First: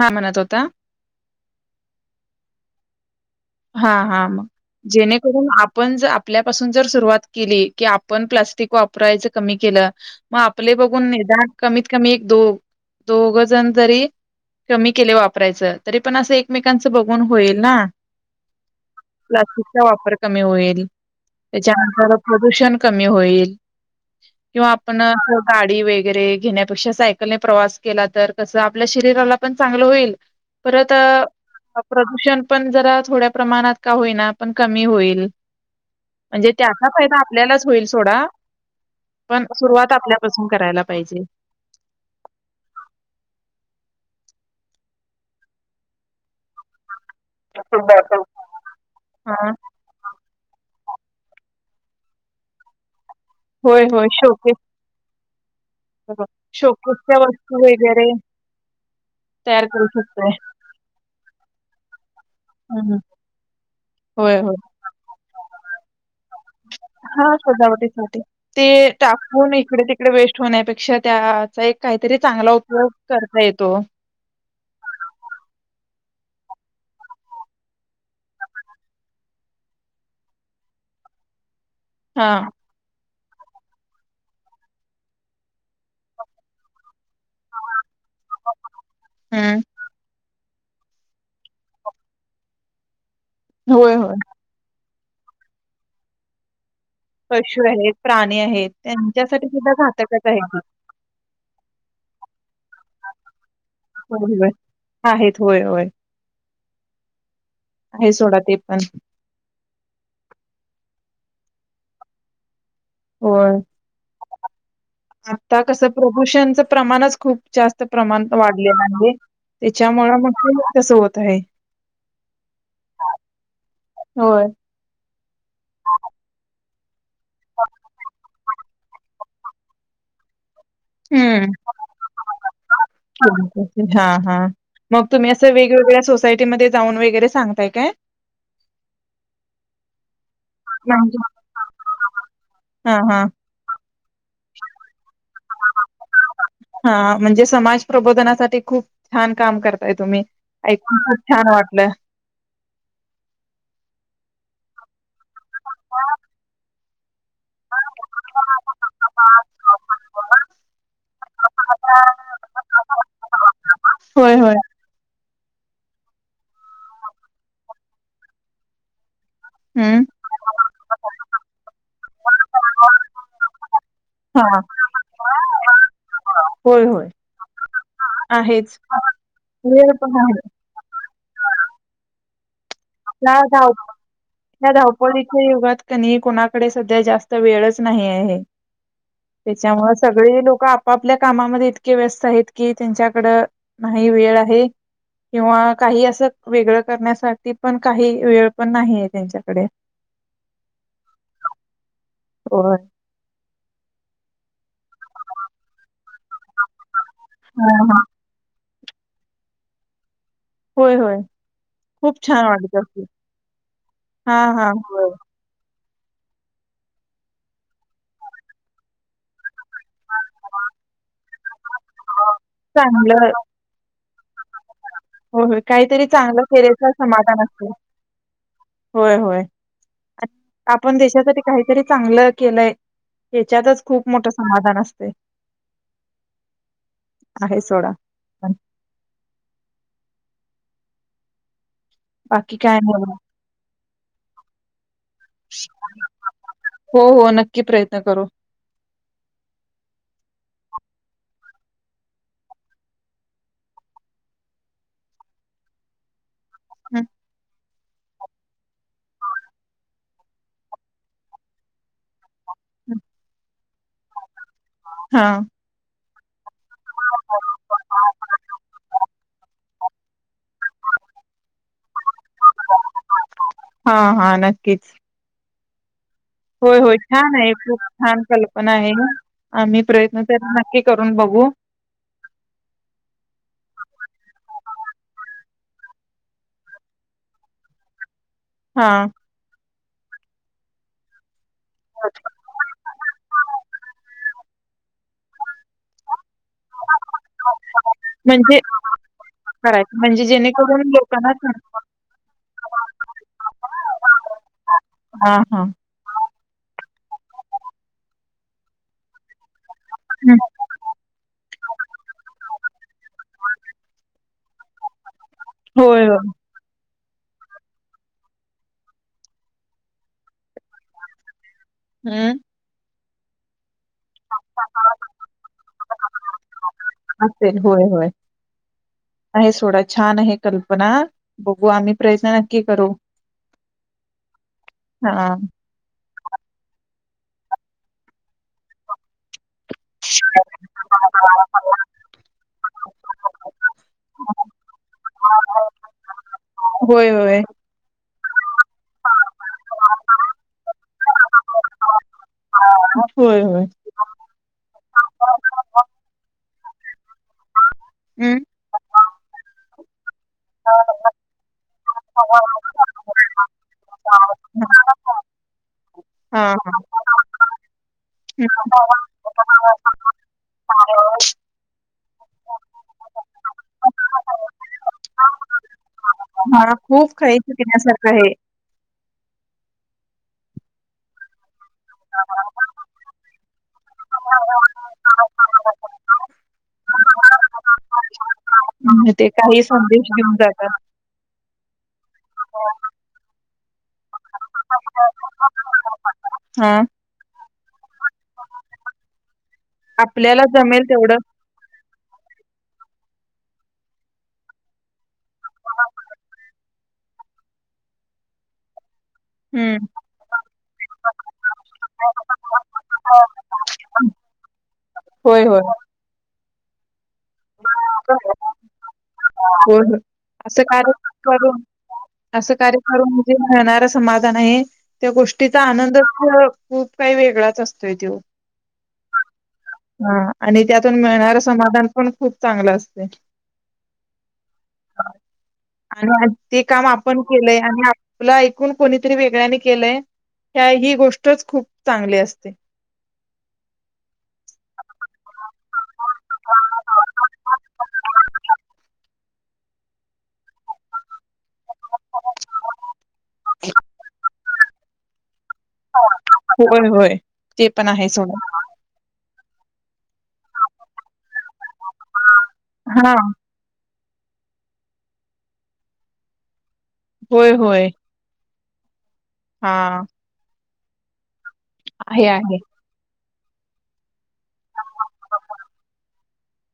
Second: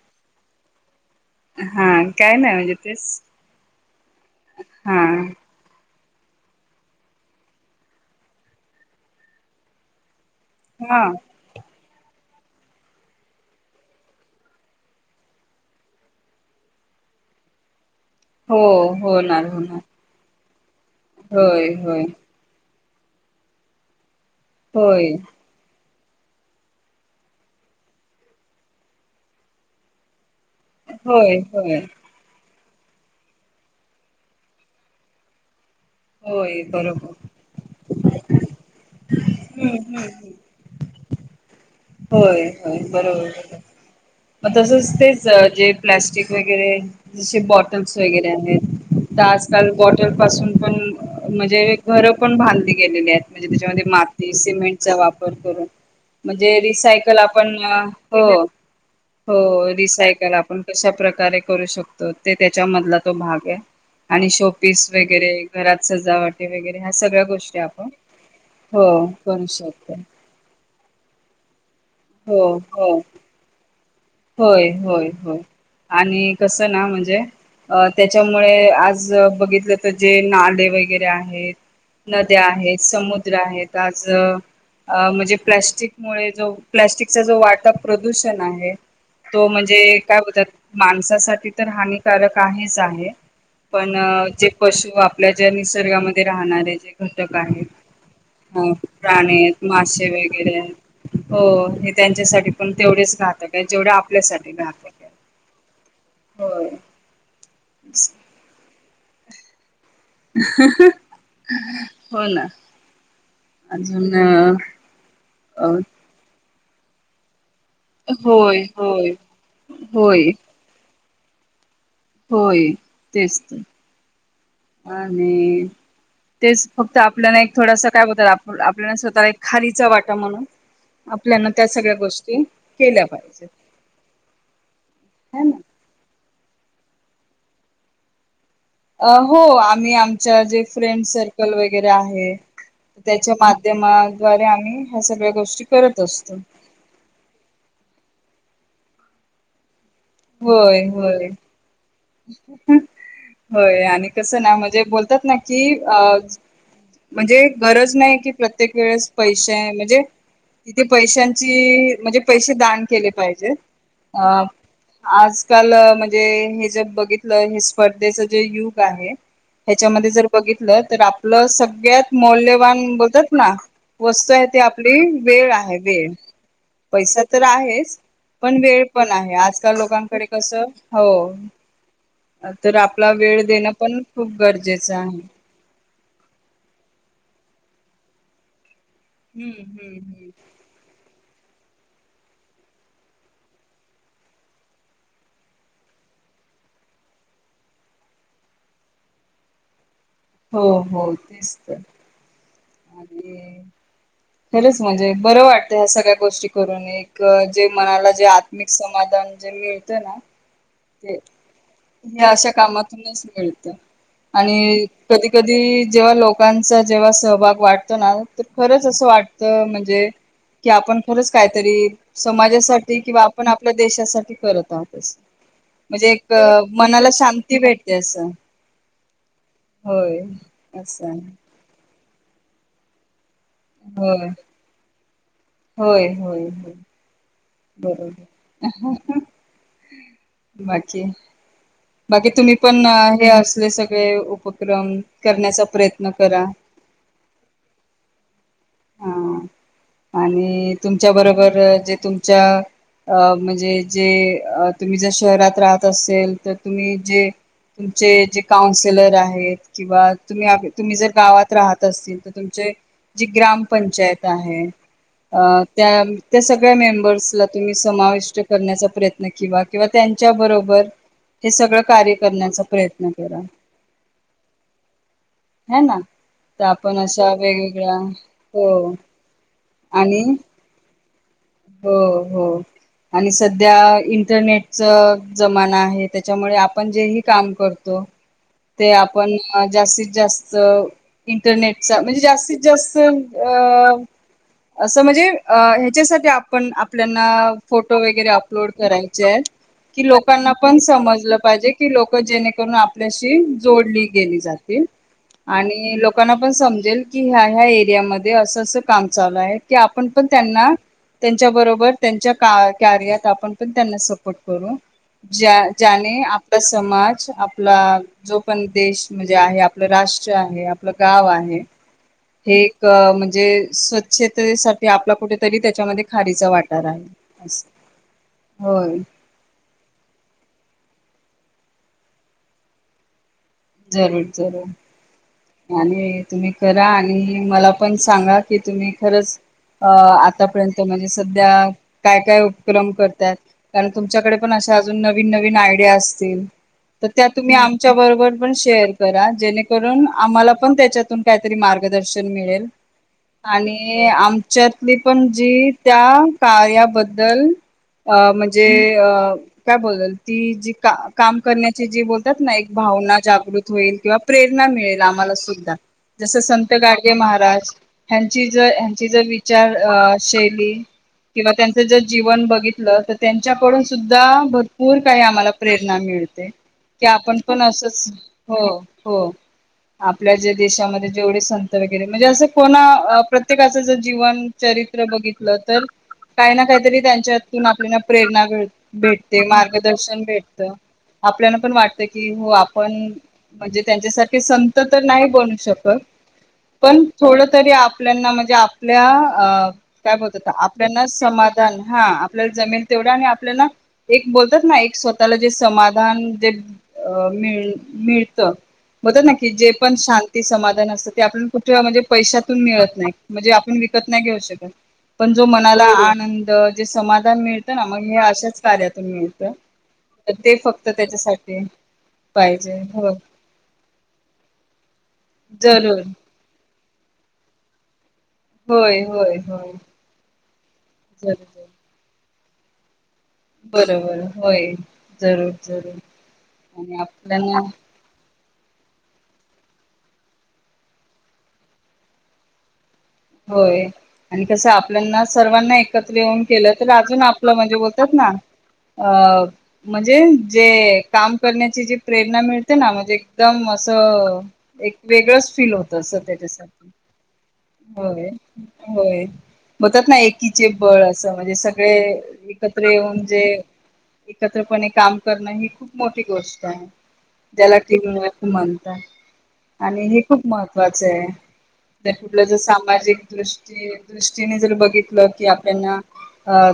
हां, म्हणत होता. हा काय नाही म्हणजे तेस हा हा मग जेणेकरून आपण जर आप आपल्यापासून जर सुरुवात केली की आपण प्लास्टिक वापरायच कमी केलं मग आपले हा बघून निदान कमीत क कमी एक दो दोघ जण जरी कमी केले वापरायचं तरी पण असं एकमेकांचं बघून होईल ना हो होणार. प्लास्टिकचा वापर कमी होईल. होय होय त्याच्यानंतर प्रदूषण कमी होईल. किंवा आपण होय गाडी वेग वगैरे घेण्यापेक्षा सायकलने प्रवास केला तर. कस आपल्या शरीराला पण चांगलं होईल परत होय होय प्रदूषण पण जरा. थोड्या प्रमाणात का होईना पण कमी होईल. म्हणजे होय त्याचा बरोबर फायदा आपल्यालाच होईल सोडा. पण हम्म सुरुवात हम्म आपल्यापासून करायला पाहिजे होय-होय, बरोबर. मग तसचं तेच जे प्लॅस्टिक वगैरे जसे बॉटल्स वगैरे आहेत. तर हा आजकाल बॉटल पासून पण म्हणजे घर पण बांधली गेलेली आहेत म्हणजे होय त्याच्यामध्ये होय माती शोकेस सिमेंटचा वापर कर करून [unintelligible] ते रिसायकल आपण वस्तू वगैरे हो [inaudible] हो तयार करू शकतोय. रिसायकल आपण कशा प्रकारे करू शकतो ते हं, हं. त्याच्यामधला तो भाग आहे [inaudible] आणि होय शो होय. पीस वगैरे- ते घरात सजावट [inaudible] हा सजावटीसाठी ते हो करू टाकून इकडे शकतो. तिकडे वेस्ट होण्यापेक्षा त्याचा एक काहीतरी हो चांगला उपयोग हो करता येतो. होय होय होय [inaudible] आणि कसं ना म्हणजे [inaudible] अ त्याच्यामुळे आज बघितलं तर जे नाले वगैरे आहेत हा नद्या आहेत. समुद्र- समुद्र आहेत आज [inaudible] अ म्हंजे प्लास्टिकमुळे जो प्लास्टिक च जो वाटा प्रदूषण आहे. तो हम्म म्हणजे काय- मग त्यात माणसासाठी तर हानिकारक आहेच आहे. [inaudible] पण होय होय जे पशु आप आपल्या ज्या निसर्गामध्ये राहणारे जे घटक पशु आहेत प्राणी [inaudible] आहेत प्राणी त्यांच्यासाठी आहेत सुद्धा मासे घातकच आहे ते. वगैरे आहेत [inaudible] हो हे त्यांच्यासाठी पण तेवढेच घातक आहेत. होय होय [inaudible] आहेत होय होय, होय. आहे सोडा ते पण ह् हो ना होय अजून आता अ कसं प्रदूषणच प्रमाणच खूप जास्त प्रमाण होय वाढलेलं होय आहे. त्याच्यामुळे होय मग ते तसं होतं तळे. होय तेच तर. होय. आणि तेच तर आपल्याला एक थोडंस काय होत ताप आपल्याला स्वतःला एक खारीचा वाटा म्हणून आपल्याना हम्. त्या सगळ्या गोष्टी केल्या पाहिजेत हा. हा. मग तुम्ही ह असं ना. वेगवेगळ्या सोसायटी टी मध्ये जाऊन वगैरे सांगताय काय. अ. हो. आम्ही आम जे म्हणजे फ्रेंड-सर्कल वगैरे आहे. हां, हां. त्याच्या माध्यद्वारे आम्ही ह्या सगळ्या गोष्टी करत असतो. असतात ते खूप छान काम करत होय. होय. होय. आणि कसं ना म्हणजे असतात ना कि आज म्हणजे गरज नाही कि. प्रत्येक वेळेस पैसे म्हणजे तिथे पैशांची म्हणजे पैसे दान केले पाहिजे होय, अ होय. आजकाल म्हणजे मी जे बघितलं हे स्पर्धेच जे युग आहे हं. ह्याच्यामध्ये जर बघितलं तर आपलं सगळ्यात मौल्यवान बोलतात ना. वस्तू आहे ती हां. आपली वेळ आहे. वेळ होय, होय. पैसा तर आहेच. पण आहेच. वेळ पण आहे आज आज काल वेळ पण लोकांकडे आहे. कस. हो आत. तर आपला त्या वेळ देणं धाव पण खूप गरजेचं आहे. कनी कोणाकडे सध्या जास्त वेळच नाही आहे. हम्म त्याच्यामुळं हम्म हम्म सगळी लोक आपापल्या कामामध्ये इतके व्यस्त आहेत की. त्यांच्याकडं नाही वेळ आहे. किंवा काही असं वेगळं करण्यासाठी पण काही वेळ पण नाही आहे त्यांच्याकडे हो. हो. तेच तर पोरं. आणि खरंच म्हणजे बरं वाटंत ह्या सगळ्या गोष्टी. करून एक जे हां, हां. मनाला जे आत मी समाधान जे मिळते ना. होय, ते होय. खूप हे छान अशा वाटत असेल. कामातूनच मिळत हां, हां. आणि होय. कधी कधी जेव्हा लोकांचा जेव्हा सहभाग वाटतो ना तर खरंच असं वाट म्हणजे कि आपण खरंच काहीतरी समाजासाठी किंवा चांगलं आपण आपल्या देशासा ते करत आहातच. हो हो काहीतरी चांगलं फेरेच समाधान शांती असत. भेटते असं [inaudible] होय होय होय आपण असं. आहे. देशासाठी काहीतरी चांगलं केलंय. ह्याच्यातच खूप होय मोठं समाधान असतय. होय, होय, होय. आहे सोडा बरोबर. पण अ हं हं. बाकी बाकी तुम्ही काय पण नाही बघा हे असले स ते उपक्रम करण्याचा प्रयत्न करा [inaudible] हो हो नक्की प्रयत्न करू. हा आणि तुमच्या बरोबर जे तुमच्या अ म्हणजे जे अ तुम्ही जर शहरात राहत असेल तर तुम्ही जे तुमचे जे काउन्सिलर आहेत किंवा तुम्ही [unintelligible] तुम्ही जर गावात राहत असतील तर तुमचे जे ग्राम पंचायत आहे. हा अ त्या. त्या सगळ्या मेंबर्सला. तुम्ही समाविष्ट करण्याचा प्रयत्न किवा किंवा त्यांच्या बरोबर. हे सगळं कार्य करण्याचा प्रयत्न करा. हा हा हे ना. तर होय-होय आपण अशा छान आहे. खूप वेगवेगळ्या छान कल्पना आहे. हो आम्ही प्रयत्न आणि तर नक्की. करून बघू. हो. हो. आणि सध्या इंटरनेट. च जमाना आहे. त्याच्यामुळे आपण जे हे काम करतो. हा ते आपण जास्तीत-जास्त. इंटरनेटचा. म्हणजे जास्तीत जास्त अ. असं म्हणजे अ ह्याच्यासाठी आप पण आपल्याना फोटो वगैरे म्हणजे अपलोड करायचे आहे. करायचं की म्हणजे लोकांना पण जेणेकरून लोकांना समजलं पाहिजे. की लोक जेणेकरून आपल्याशी जोडली गेली जातील. हां, हां. आणि लोकांना पण समजेल की. ह्या-ह्या एरिया मध्ये. असं-असं काम चालू आहे. कि आपण पण त्यांना. त्यांच्या बरोबर त्यांच्या का कार्यात आपण पण त्यांना स - - [unintelligible] करू ज्या होय, ज्याने होय. आपला समाज सो आपला जो पण देश म्हणजे आहे आपलं राष्ट्र आहे. आपलं गाव आहे. हं. हे एक म्ह - - जे स्वच्छतेसाठी आपला कुठेतरी त्याच्यामध्ये खारीचा वाटा [unintelligible] राहील असेल होय होय होय आहे सोडा छान आहे हे कल्पना. बघू आम्ही प्रयत्न नक्की करू. जरूर हां. जरूर आणि तुम्ही करा आणि आणि मला पण सांगा की तुम्ही खरंच अ आतापर्यंत म्हणजे सध्या काय काय उपक्रम करतात कारण तुमच्याकडे पण अशा अजून नवीन नवीन आयडिया असतील तर होय, त्या होय. तुम्ही आमच्या बरोबर पण शेअर करा जेणेकरून आम्हाला पण त्याच्यातून काहीतरी मार्गदर्शन मिळेल होय, आणि होय. आमच्यातली पण जी त्या कार्याबद्दल अं हं. म्हणजे अ काय बोललात? ती जी का हां. काम करण्याची जी बोलतात हां, ना एक भावना जागृत होईल किंवा प्रेरणा मिळेल हां. आम्हाला सुद्धा जस हं. संत गाडगे महाराज ह्यांची ह्यांची जर विचार शैली किंवा त्यांच ज जीवन बघितलं तर त्यांच्याकडून सुद्धा भरपूर काही आम्हाला प्रेर ना मिळते हां, की खूप काही आपण पण असच शिकण्यासारखं आहे. हो हो आपल्या ज्या देशामध्ये जेवढे संत त वगैरे म्हणजे असं कोणा प्रत्येकाचं जर जीवन चरित्र बघितल तर काही ना काहीतरी त्यांच्यातून आपल्याना प्रेरणा मिळते. म्हणजे ते भेटते काही संदेश मार्गदर्शन घेऊन भेटत आपल्याला. पण वाटत की हो जातात. आपण म्हणजे त्यांच्यासारखे संत तर नाही बनू शकत. हा. पण थोडं तरी आपल्याना म्हणजे आपल्या अ काय आपल्याला बोलतात जमेल आपल्याना तेवढं. समाधान हा आपल्याला जमेल तेवढ्या आणि आपल्याला एक बोलतात ना एक स्वतःला जे समाधान जे मिळते मिळतं. बोलतात ना की जे हम्म. पण शांती समाधान असतात ते आपण कुठे म्हणजे पैशातून मिळत नाही, म्हणजे आपण विकत नाही घेऊ शकत, पण जो होय, होय. मनाला आनंद जे समा धान मिळत ना. मग हे आशाच कार्यातून मिळत. हो हो असं कार कर असं पाहिजे खरं हो म्हणजे मिळणार समाधान आहे त्या गोष्टीचा जरूर आनंदचं खूप काही वेगळाच असतोय तो. होय होय होय हा आणि त्यातून जरूर मिळणारं जरूर समाधान पण खूप चांगल असतयं. बरोबर. होय. जरूर जरूर आणि आज आणि आपल्याना कून कोणीतरी वेगळ्यानी केलंय ह्या ही गोष्टच खूप चांगली असते. होय आणि कसं आपल्याना सर्वांना एक त्र येऊन केलं तर अजून आपलं म्हणजे बोलतात ना अ म्हणजे जे काम करण्याची जी प्रेरणा मिळते ना, म्हणजे एकदम असं एक वेगळंच फील होत अस त्याच्यासाठी. होय होय ते पण आहे होय. सोडा. होय. बोतात ना एक किचे बळ अस म्हणजे स गळे एकत्र हा येऊन जे एकत्रपणे काम करणं ही खूप मोठी गोष्ट आहे. होय त्याला होय किंमत म्हणतात. हा आणि हे खूप महत्व त्वाचाय. आहे आपलं ज आहे. सामाजिक दृष्टी दृष्टीने जर बघितलं की आपल्याना अ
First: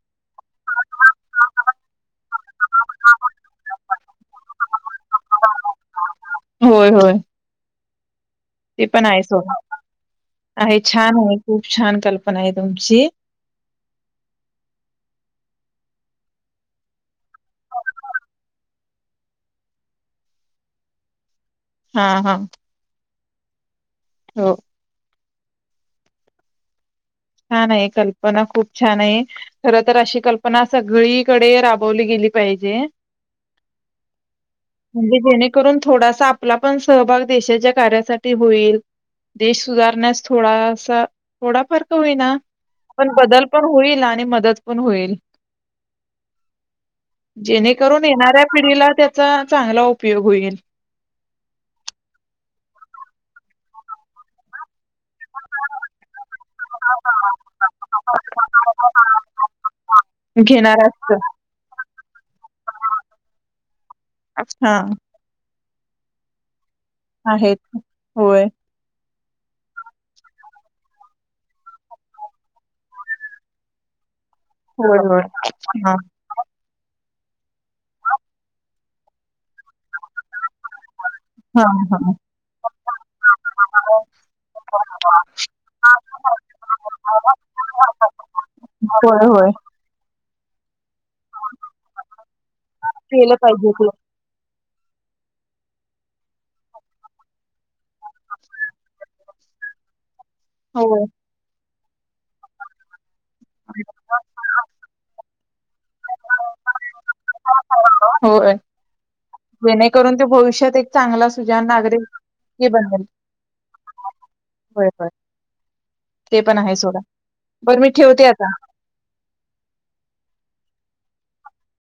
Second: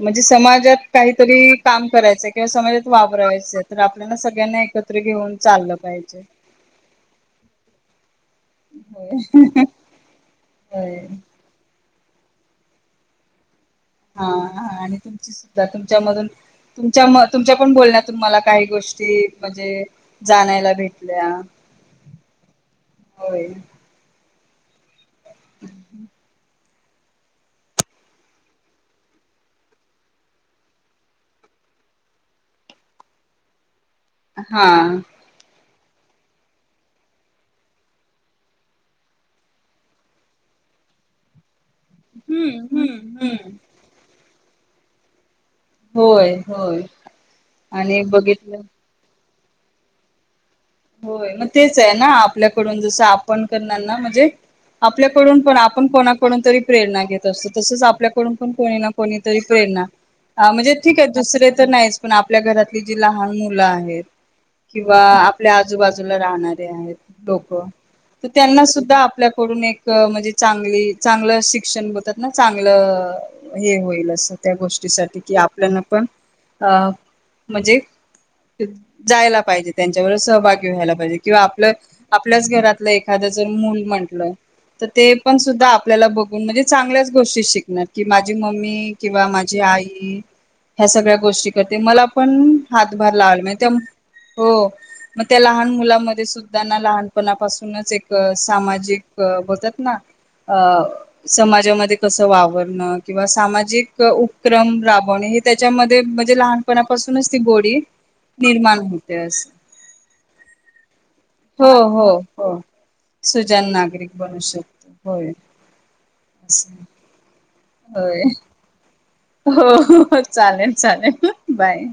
म्हणजे समाज [unintelligible] काहीतरी काम करायचं किंवा समाजात वाबरायचं तर, आपल्याला सगळ्यांना एकत्र घेऊन चाललं पाहिजे. तेपण होय आहे सोडा आहे होय छान हाय खुप छान कल्पना हाय तुमची हा हा आणि तुमची सुद्धा तुमच्यामधून तुमच्या म तुमच्या पण बोलण्यातून मला काही गोष्टी म्हणजे जानायला भेटल्या. हा हा. होय. हो. [inaudible] छान आहे. कल्पना खूप छान आहे. खर तर अशी कल्पना सगळीकडे राबवली गेली पाहिजे. हा. करून. थोडासा आपला पण सहभाग देशाच्या कार्यासाठी होईल. देश सुधारण्यास थोडासा-थोडाफार - होईना हम्म पण हम्म बदल हम्म पण होईल. आणि मदत - पण होईल. होय-होय आणि एक बघितलं. चा चांगला उपयोग होईल. होय मग तेच आहे ना. आपल्याकडून जस आपण करणार ना. म्हणजे आपल्याकडून पण आपण कोणा - कुणीतरी प्रेरणा घेत असतो. तसच आपल्याकडून पण कोणी कोणी तरी प्रेरणा. हा म्हणजे घेणार ठीक आहे दुसर तर नाहीच. पण आपल्या घरातली जी लहान मुलं आहेत असत हा किंवा - आजूबाजूला राहणारी. ते आहेत लोक आहेत त होय त्यांना सुद्धा आपल्या कडून एक म्हणजे चांगली-चांगलं शिक्षण बोतातना चांगलं हे होईल असं. त्या होय गोष्टीसाठी होय कि आपल्यान हा पण अ. म्हणजे जायला पाहिजे त्यांच्या. सहभागी व्हायला पाहिजे. किंवा हां, आपलं हां. आपल्याच घरातलं एखादं जर मूल म्हंटलं. तर ते पण सुद्धा आपल्याला बघून म्हणजे चांगल्याच गोष्टी शिकणार कि. माझी, मम्मी होय, किंवा होय. माझी आई. ह्या सगळ्या गोष्टी करते मला पण हातभार केलं लावायला मग त्या पाहिजे ते. हो. मग त्या लहान मुलामध्ये सुद्धा ना लहानपणापासूनच एक सामाजिक बोलतात ना. अ होय. समाजामध्ये. कस वावरण. किंवा सामाजिक उपक्रम राबवणे हे. त्याच्यामध्ये म्हणजे लहानपणापासूनच ती गोडी. होय. निर्माण होते अस. जेणेकरून ते भविष्यात एक चांगला सुजान हो नागरिक हो. हो हे बनल. सुजाण नागरिक बनू शकतो होय-होय होय ते पण आहे असं सोडा. बर मी होय. ठेवते आता. हो चालेल-चालेल, बाय.